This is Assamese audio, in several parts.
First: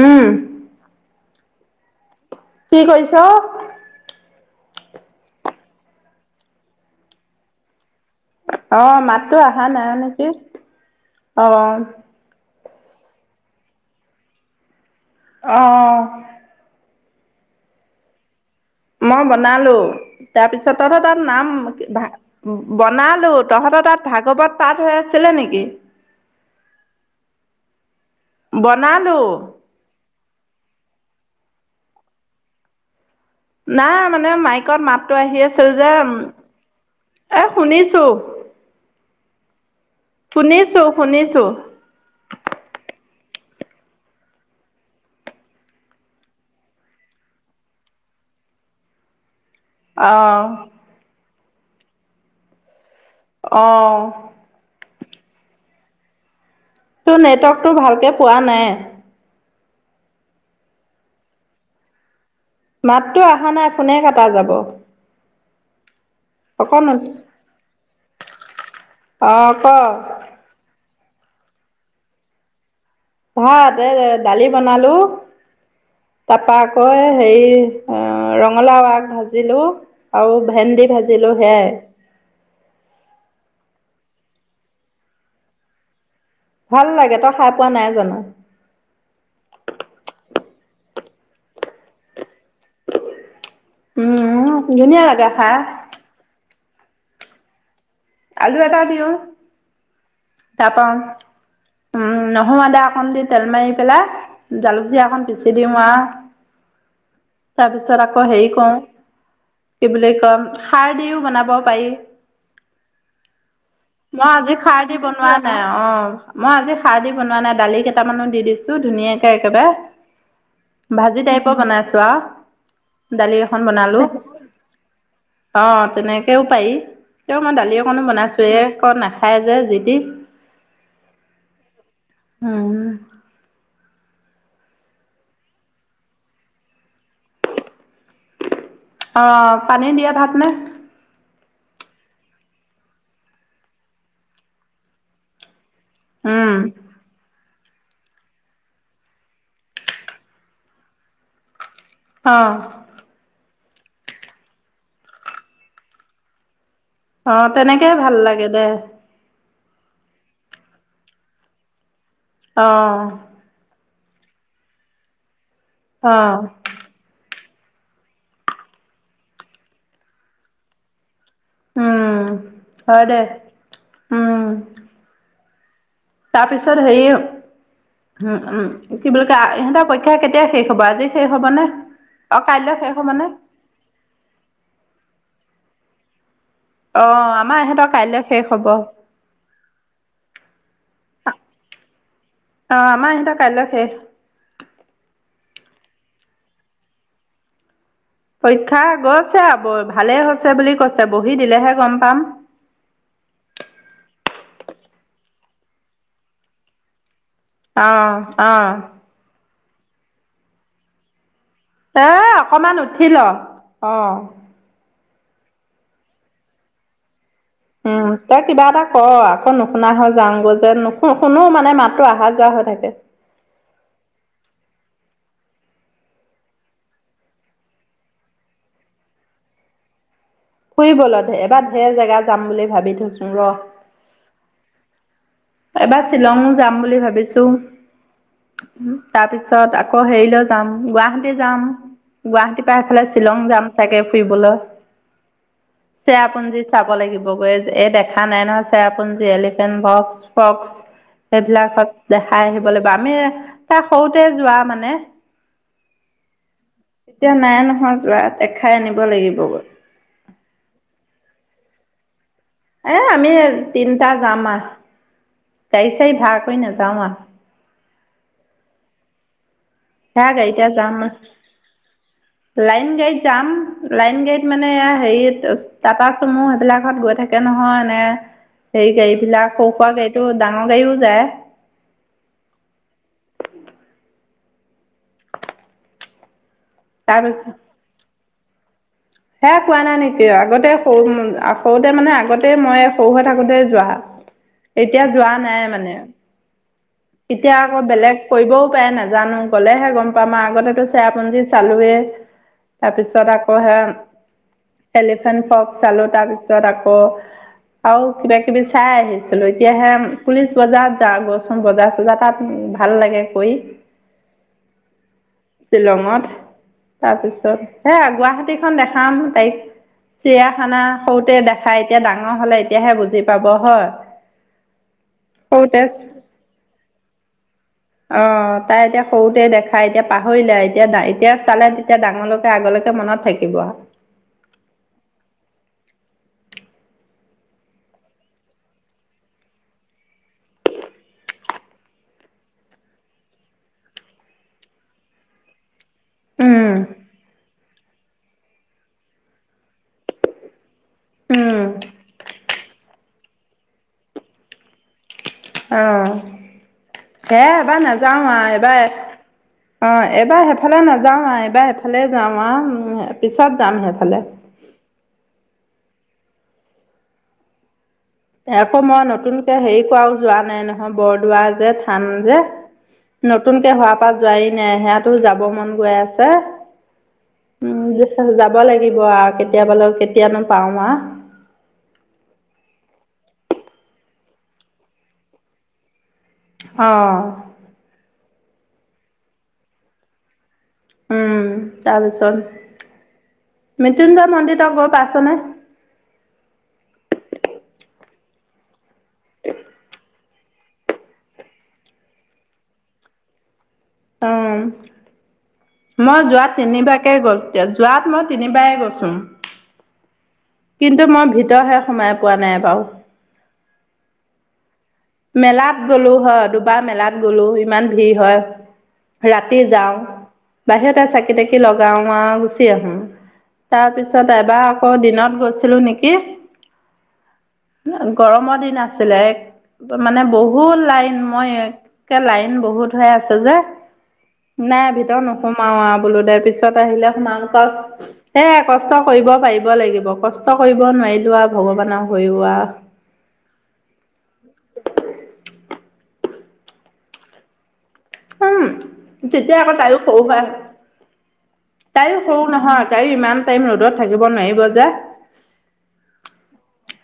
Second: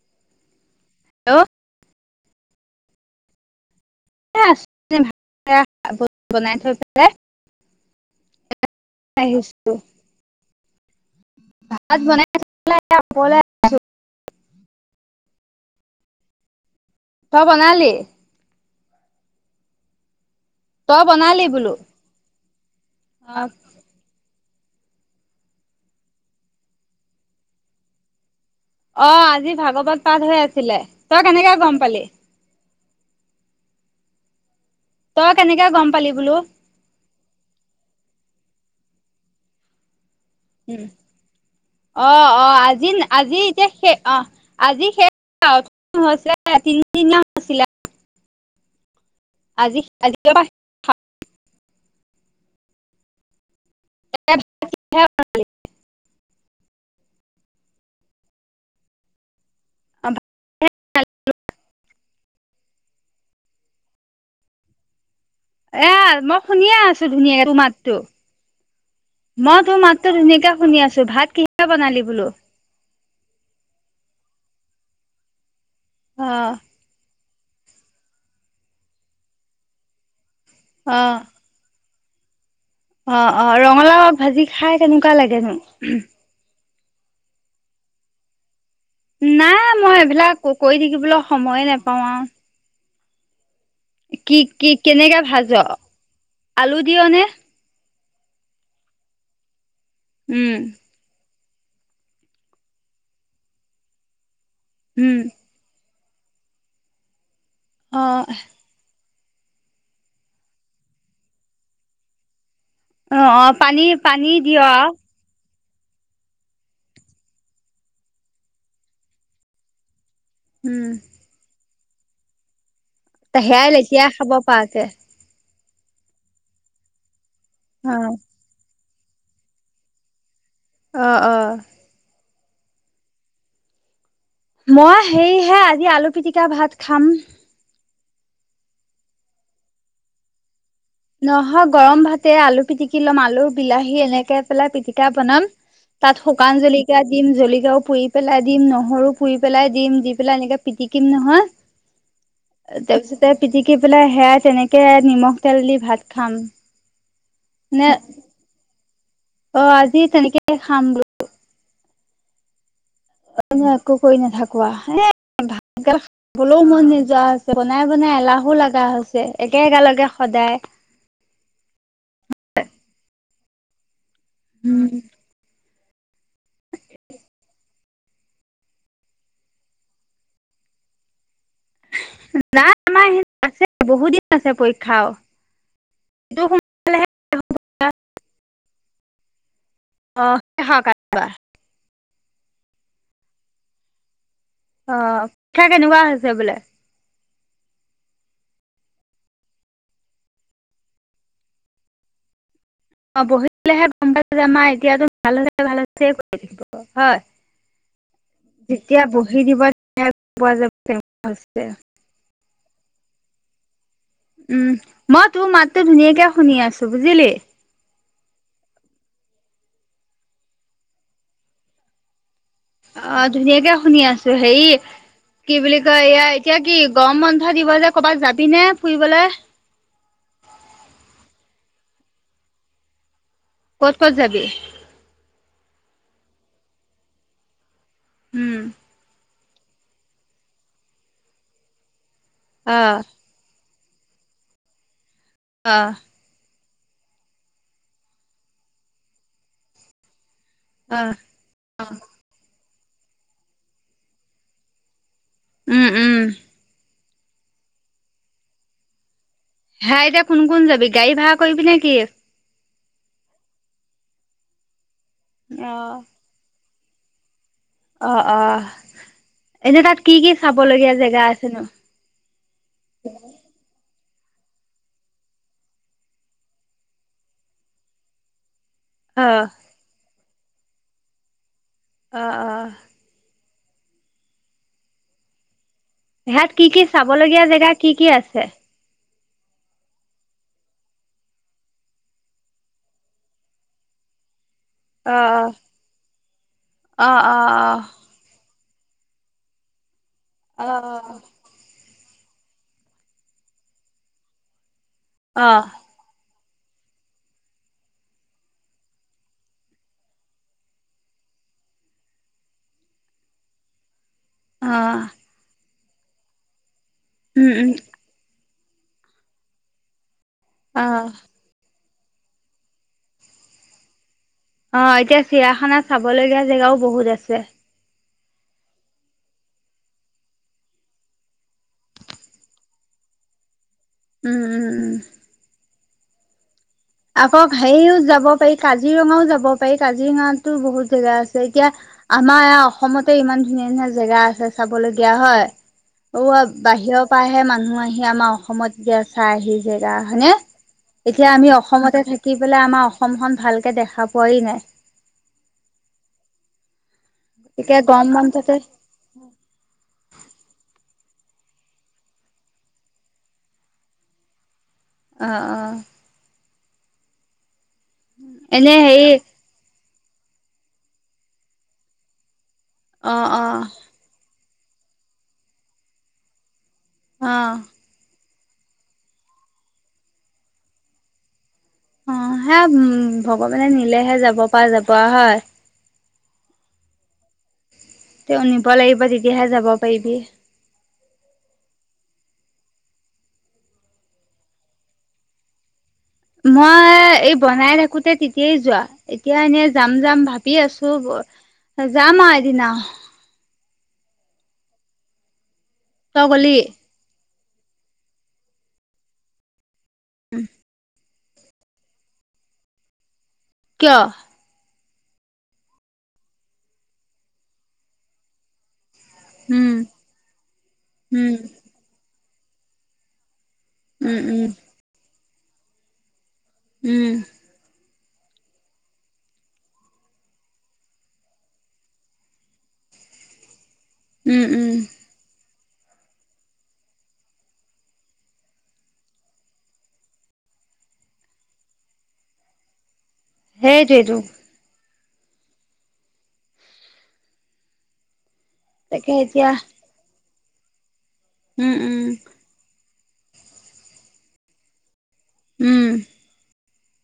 উম, হেল্ল', কি কৰিছে? এ আছোঁ ভাত বনাই থৈ পেলাই অ' মাতো অহা আহিছো নাই নেকি? অ', লল [unintelligible] অ-অ-অ, তই বনালি? মই বনালো তাৰপিছত তই তাত বনালি নাম বোলো ভ বনালোঁ অ তহঁতৰ তাত ভাগৱত, পাট হৈ আছিলে নেকি? বনালো অ' আজি ভাগৱত পাঠ হৈ আছিলে। তই কেনেকে গম পালি? না মানে মাইক ত মাতো তই আহি আছে কেনেকে গম যে পালি বোলো এ শুনিছো। উম, শুনিছো শুনিছো অ-অ আজি আজি এতিয়া অ' আজি শেষ ছিলা তিনিদিন ন আছিলা [unintelligible] আজি- [unintelligible] অ আজি অ', [unintelligible] তোৰ নেটৱৰ্কটো ভালকে পোৱা নাই।। [unintelligible] মাততো অহা নাই ফোনে কাটা যাব। এ মই শুনিয়ে অকণ আছো ধুনীয়াকে তোৰ মাতো, অ মই তোৰ ক মাততো ধুনীয়াকে শুনি আছোঁ। ভাত কিহা বনালি বোলো? ভাত এ দালি বনালো অ তাৰপা আকৌ হেৰি অ' ৰঙালাও আগ ভাজিলো আৰু ভেন্দি ভাজিলো সেয়াই। অ-অ ৰঙালাও ভাজি খাই কেনেকুৱা লাগেনো? ভাল লাগে তই খাই পোৱা নাই জানো? নাই মই এইবিলাক কৰি থাকিবলৈ সময়ে নেপাও আৰু। কি উম কি ধুনীয়া কেনেকা লাগে ভাজ, খাই আলু দিয় নে? আলু এটা দিও উম, তাপা উম নহৰু আদা অকন দি তেল মাৰি পেলাই জালুকদি উম। অকন পিচি দিওঁ আৰু। তাৰপিছত অ', আকৌ হেৰি কও কি বুলি কয় সাৰ দিও বনাব পাৰি। অ অ পানী মই পানী দি আজি অ খাৰ বনোৱা নাই অ মই আজি সাৰ দি বনোৱা নাই দালি কেইটামানো দি দিছো ধুনীয়াকে একেবাৰে উম, ভাজি টাইপৰ বনাইছো আৰু। দালি এখন সেয়াই বনালো। লেতিয়াই খাব পৰাকে অ তেনেকেও পাৰি কিন্তু মই দালি অকণো অ', বনাইছোয়ে নাখায় যে যিতি। অহ অহ। উম। মই সেইহে আজি আলুপিতিকা ভাত খাম। অ পানী দিয়া ভাত নে? নহয় গৰম ভাতে আলু পিটিকি ল'ম আলু বিলাহী এনেকে পেলাই পিটিকা বনাম। তাত উম শুকান জলকীয়া দিম জ কিয়াও পুৰি পেলাই দিম নহৰু পুৰি পেলাই দিম দি পেলাই এনেকে পিটিকিম নহয় অ তাৰ পিছতে পিটিকি পেলাই সেয়াই তেনেকে নিমখ তেল দি ভাত খাম। অ তেনেকে নে ভাল লাগে দে। অ আজি তেনেকে খাম বোলো। অ এনে একো কৰি নাথাকোৱা হে ভাতগাল অ খাবলৈও মন নোযোৱা হৈছে। বনাই বনাই এলাহো লগা হৈছে একেগালকে সদায়। উম হয়দে। উম। তাৰপিছত হেৰি উম উম কি বুলি ক ইহঁতৰ পৰীক্ষা কেতিয়া শেষ হ'ব আজি শেষ শেষ হ'ব নে অ নাই কাইলৈ শেষ আমাৰ হ'ব নে? আছে বহুত দিন আছে পৰীক্ষাও অহ আমাৰ ইহঁতৰ কাইলে শেষ হব। অ [unintelligible] অ আমাৰ এহত কাইলৈ শেষ। অ পৰীক্ষা কেনেকুৱা হৈছে বোলে? পৰীক্ষা গৈছে আ বৌ ভালেই হৈছে বুলি কৈছে বহি দিলেহে গম পাম। অ বহি দিলেহে গম পাই যামা এতিয়াতো ভাল ভাল কৰি থাকিব হয়। অ অ যেতিয়া বহি দিব [unintelligible] পোৱা যাব। হৈছে এ অকমান উঠিল অ। উম মই তোৰ মাতটোো ধুনীয়াকে শুনি আছো বুজিলি উম তই কিবা এটা কৰ আকৌ নুশুনা হয় যাওঁগৈ যে নুশু শুনো মানে মাতো অহা যোৱা হৈ থাকে অ ধুনীয়াকে শুনি আছো হে কি বুলি কয় এয়া এতিয়া কি গম বন্ধ দিব যে কৰ'বাত যাবি নে ফুৰিবলে ফুৰিবল ে এবাৰ ঢেৰ জেগা যাম বুলি ভাবি থৈছো ৰ ক'ত ক'ত যাবি এবাৰ শ্বিলং যাম বুলি ভাবিছো উম তাৰপিছ তাৰপাছত আকৌ হেৰিলৈ যাম গুৱাহাটী যাম গুৱাহাটীৰ পৰা অ এফালে শ্বিলং যাম চাগে ফুৰিবলৈ অ চেয়া আপোন যেি চাব লাগিব গৈ এই দেখা নাই নহয় চাৰ আপোন যে এলিফেণ্ট বক্স ক্স অ অ সেইবিলাকত দেখাই আহিব লাগিব আমি তাৰ সৰুতে যোৱা মানে উম উম এতিয়া নাই নহয় যোৱাত দেখাই আনিব লাগিব। হেয়া এতিয়া কোন কোন যাবি গাড়ী ভাড়া কৰিবি নে কি? এ আমি তিনিটা যাম আহ গাড়ী চাড়ী ভাড় কৰি নেজা নেযাওঁ আও। অঁ অঁ। এনে তাত কি কি সেয়া চাব গাড়ীতে লগীয়া যাম জেগা আছে নো? লাইন গাড়ীত যাম লাইন গাড়ীত মানে হেৰিত টাটা চুমু সেইবিলাকত গৈ থাকে নহয় এনে সেই অ গাডীবিলাক সৰু সুৰা গাড়ীতটো ডাঙৰ গাড়ীও যায়। অঁ অঁ। ইহাত কি কি চাব লগগীয়া তাৰপিছত জেগা কি কি আছে? সেয়া কোৱা নাই নেকি আগতে সৰু সৰুতে মানে আগতেই মই সৰু হৈ থাকোতে যোৱা। এতিয়া অ যোৱা নাই মানে। অ অ এতিয়া আকৌ বেলেগ কৰিবও পাই নাজানো গ'লেহে গম পাম আৰু অ অ আগতেতো চেৰাপুঞ্জী চালোৱে। তাৰপিছত আকৌ হে এলিফেন্ট অ অ ফক্ চালো তাৰ পিছত পিছত আকৌ আৰু কিবা কিবি চাই আহিছিলো এতিয়াহে পুলিচ বজাৰত যা গচোন বজাৰ বজা তাত ভাল লাগে কৰি। অ। শ্বিলঙত উম তাৰপিছত উম হে গুৱাহাটীখন দেখাম তাৰিখ চিৰিয়াখানা অ সৰুতে দেখাই এতিয়া ডাঙৰ হলে এতিয়াহে বুজি পাব হয়। অ এতিয়া চিৰিয়াখানা সৰুতে চাব লগীয়া জেগাও বহুত আছে। অ তাই এতিয়া সৰুতে দেখাই এতিয়া পাহৰিলে এতিয়া এতিয়া চালে তেতিয়া ডাঙৰলৈকে আগলৈকে মনত থাকিব। উম উম উম। আকৌ হেৰিও যাব পাৰি কাজিৰঙাও যাব পাৰি কাজিৰঙাতো বহুত জেগা আছে, এতিয়া- আমাৰ ই অসমতে ইমান ধুনীয়া ধুনীয়া জেগা আছে চাবলগীয়া হয়। অ বাহিৰৰ পৰাহে মানুহ আহি আমাৰ অসমত যেতিয়া চাই আহি জেগা হয়নে? এতিয়া আমি অসমতে থাকি পেলাই আমাৰ অসমখন ভালকে দেখা পোৱাই নাই। আহঁ। হে গতিকে এবাৰ গৰম নাযাও আহ বন্ধতে এবাৰ অ এইবাৰ সেইফালে নাযাওঁ। যাওঁ আহ এইবাৰ এফালে যাওঁ আহ পিছত যাম সেইফালে। অ অ। এনে আকৌ মই হেৰি নতুনকে হেৰি কৰাও যোৱা নাই নহয় বৰদোৱা যে থান যে অ', অ', নতুনকে হোৱাৰ পৰাা যোৱি নে সিহাতো যাব মন গৈ আছে। আহ। তাত যাব লাগিব আৰু কেতিয়াবালে কেতিয়ানো পাও আও। অ হে উম ভগৱানে নিলেহে যাব প যাব হয়। আহ। তেওঁ নিব লাগিব তেতিয়াহে যাব পাৰিবি। উম তাৰপিছত মৃত্যুঞ্জয় মন্দিৰক গৈ পাইছনে? মই এই বনাই থাকোতে তেতিয়াই যোৱা এতিয়া এনেই যাম যাম ভাবি আছো। জাম আওঁ এদিন আও। অ মই তই যোৱা গলি তিনিবাকে গ'ল। এতিয়া যোৱাত মই তিনিবাৰে গৈছো। কিন্তু মই ভিতৰহে সোমাই পোৱা নাই বাৰু। কিয়? মেলাত গ'লো হয় দুবাৰ মেলাত গ'লো ইমান ভিৰ হয়। ৰাতি উম, যাওঁ বাহিৰতে উম, চাকি তাকি লগাও আৰু গুচি আহো। তাৰ উম, পিছত উম, এবাৰ আকৌ দিনত গৈছিলো নেকি। উম। গৰমৰ দিন আছিলে এক মানে বহুত লাইন মই একে লাইন বহুত হৈ আছে যে। উম, উম, নাই ভিতৰত নক সোমাও আৰু বোলো দে পিছত আহিলে সোমাও ক সে কষ্ট কৰিব পাৰিব লাগিব কষ্ট কষ্ট কৰিব নোৱাৰিলো আৰু ভগৱানক হৈও আও সেইটোেইটো। উম তাকে এতিয়া তেতিয়া আকৌ তাইও সৰু বা উম, উম, তাইও সৰু নহয়। গায় [unintelligible] ইমান টাইম ৰ'দত থাকিব নোৱাৰিব যে উম।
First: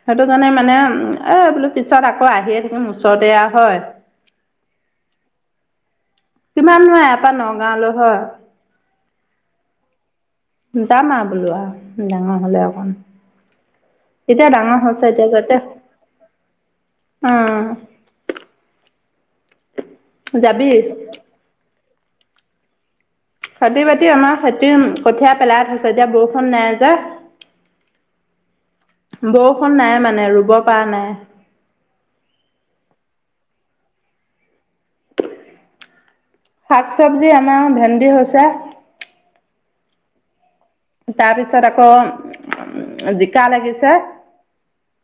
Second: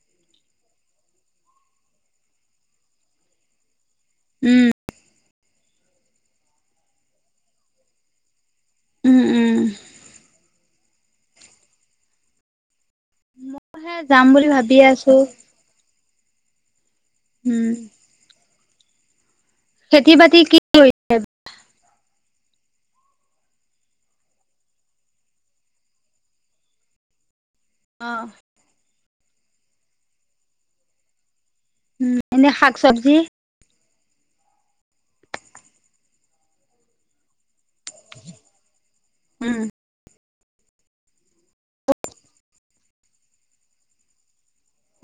সেইটো কাৰণে মানে এ বোলো পিছত আকৌ আহিয়ে থাকিম ওচৰতেয়া হয়। উম। তমান নহয় এপা নগাঁৱলৈ হয়। উম, উম। যাম আৰু বোলো আৰু ডাঙৰ হ'লে অকণ। মইহে যাম বুলি এতিয়া ভাবি ডাঙৰ হৈছে আছো। এতিয়া যা'তে। উম, অ'। খেতি বাতি কি কৰি হৈছে? খেতি বাতি আমাৰ খেতি কঠীঁয়া পেলাই থৈছ এতিয়া বৰষুণ নাই যে। অ'। বৰষুণ নাই মানে ৰুব পৰা নাই। উম এনে শাক চব্জি? শাক চবজি আমাৰ ভেন্দি হৈছে। উম। তাৰপিছত আকৌ উ জিকা লাগিছে।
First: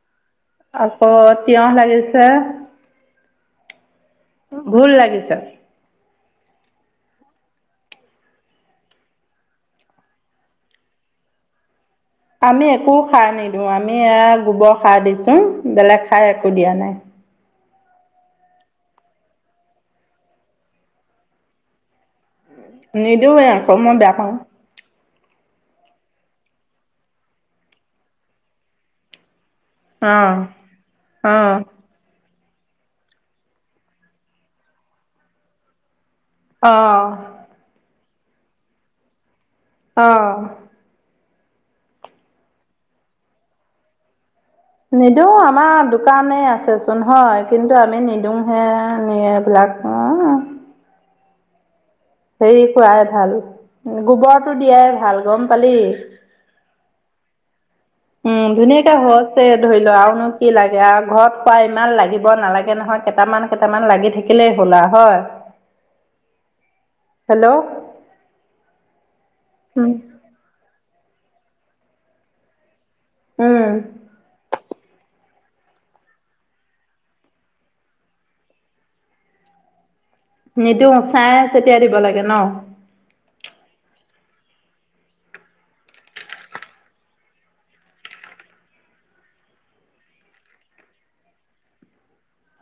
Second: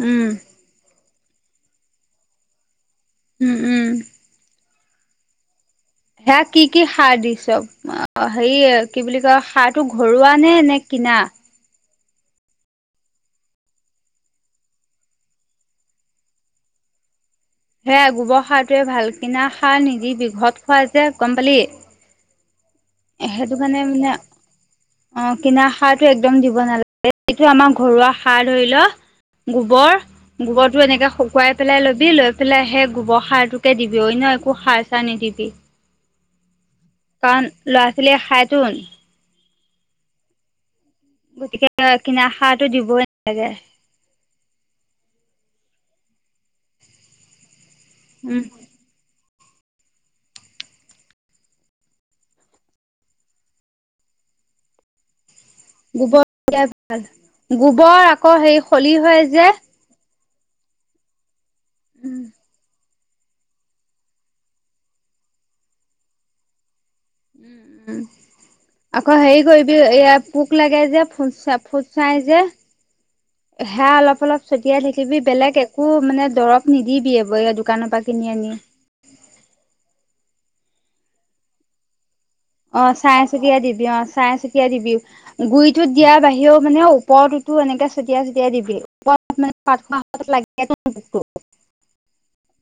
উম। অ', তিয়হ লাগিছে। উম উম। ভুল লাগিছে। সেয়া কি কি সাৰ দিছ, অ' হেৰি কি বুলি কয় সাৰ টো ঘৰুৱা নে, নে কি ন', আমি একো সাৰ নিদিওঁ আমি এ গোবৰ সাৰ দিছো বেলেগ সাৰ একো দিয়া নাই। হেয়া গোবৰ সাৰটোৱে ভাল কিনা সাৰ নিদিবি, বঘৰত খোৱা যে গম পালি। নিদিওঁ সেইটো আকৌ, কাৰণে মই মানে বেয়া পাওঁ। অ', কিনাৰ সাৰটো একদম দিব নালাগে এইটো আমাৰ ঘৰুৱা সাৰ ধৰি ল', গোবৰ অঁ গোবৰটো এনেকে অঁ শুকুৱাই পেলাই ল'বি লৈ পলে সেই গোবৰ সাৰটোকে দিবি, অন্য একো সাৰ চাৰ নিদিবি। অঁ কাৰণ ল'ৰা ছোৱালীয়ে খাইচোন, অ'। গতিকে কিনা সাৰটো দিবই নালাগে। নিদওঁ আমাৰ দোকানেই আছেচোন হয় কিন্তু আমি উম নিদিওঁ হে, [unintelligible] হেৰি কৰাই ভাল, গোবৰটো দিয়াই ভাল গম পালি গোবৰ দিয়াই ভাল উম ধুনীয়াকে হৈছে ধৰি লোৱা আৰুনো, কি লাগে আৰু ঘৰত খোৱা ইমান উম লাগিব নালাগে নহয়। কেইটামান কেইটামান লাগি থাকিলেই হ'ল আও, হয়। হেল্ল' উম, উম আকৌ হেৰি কৰিবি উম এয়া পোক লাগে যে, ফুটছা ফুটচাই যে উম সেৰা অলপ অলপ ছটিয়াই থাকিবি বেলেগ, একো মানে দৰৱ নিদিবিব এইয় দোকানৰ পৰা কিনি আনি নিদিো চাই তেতিয়া দিব লাগে ন অ চাই চকিয় দিবি ম চাই চতিিয়াই দিবি গুৰিতটোত দিয়াৰ বাহিৰেও মানে ওপৰতটোতো এনেকে ছটিয়াই চতিিয়াই দিবি ওপ [unintelligible] [unintelligible] মানে [unintelligible] পঠ [unintelligible] লাগ [unintelligible]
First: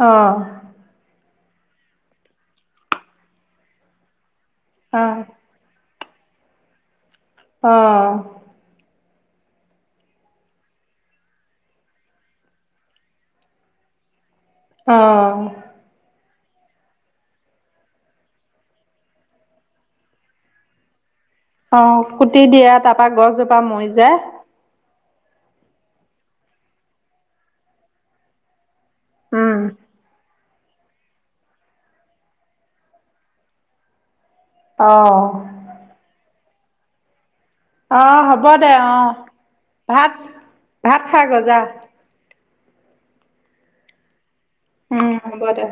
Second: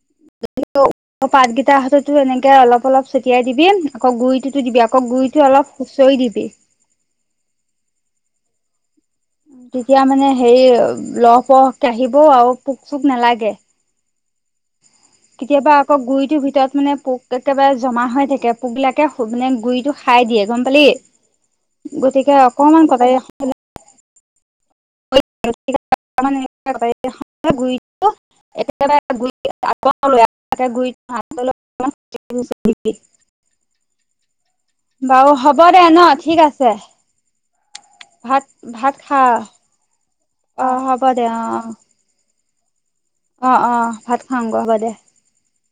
অঁ অক পাতকেইট হাততো এনেকে অলপ অলপ ছটিয়াই দিবি আকৌ গুৰিটোতো দিবি অ আকৌ গুৰিটো অলপ শৈ দিবি আহ তেতিয়া মানে হেৰি লহ পহকে আহিব আৰু পোক চোক নালাগে [inaudible] অ কেতিয়াবা আকৌ গুৰিটো ভিতৰত তত মানে পোক একেবাৰে জমা হৈ থাকে পোক বিিলাকে [unintelligible] মানে [unintelligible] গুৰিটো খাই দিয়ে গম পালি অ গতিকে কুটি দিয়া অকমান তাৰ পৰাা গছজোপা মৰি যায় [unintelligible] [unintelligible] গুৰিাত উম [unintelligible] অ বাৰু হ'ব দে ন ঠিক আছে অ হ'ব ভাত দে অ ভাত খা ভাত অ ভাত হ'ব খাই দেে গৈ যা অ-অ অ অ ভাত খুৱাাম গ হ'বা দে উম হ'ব দে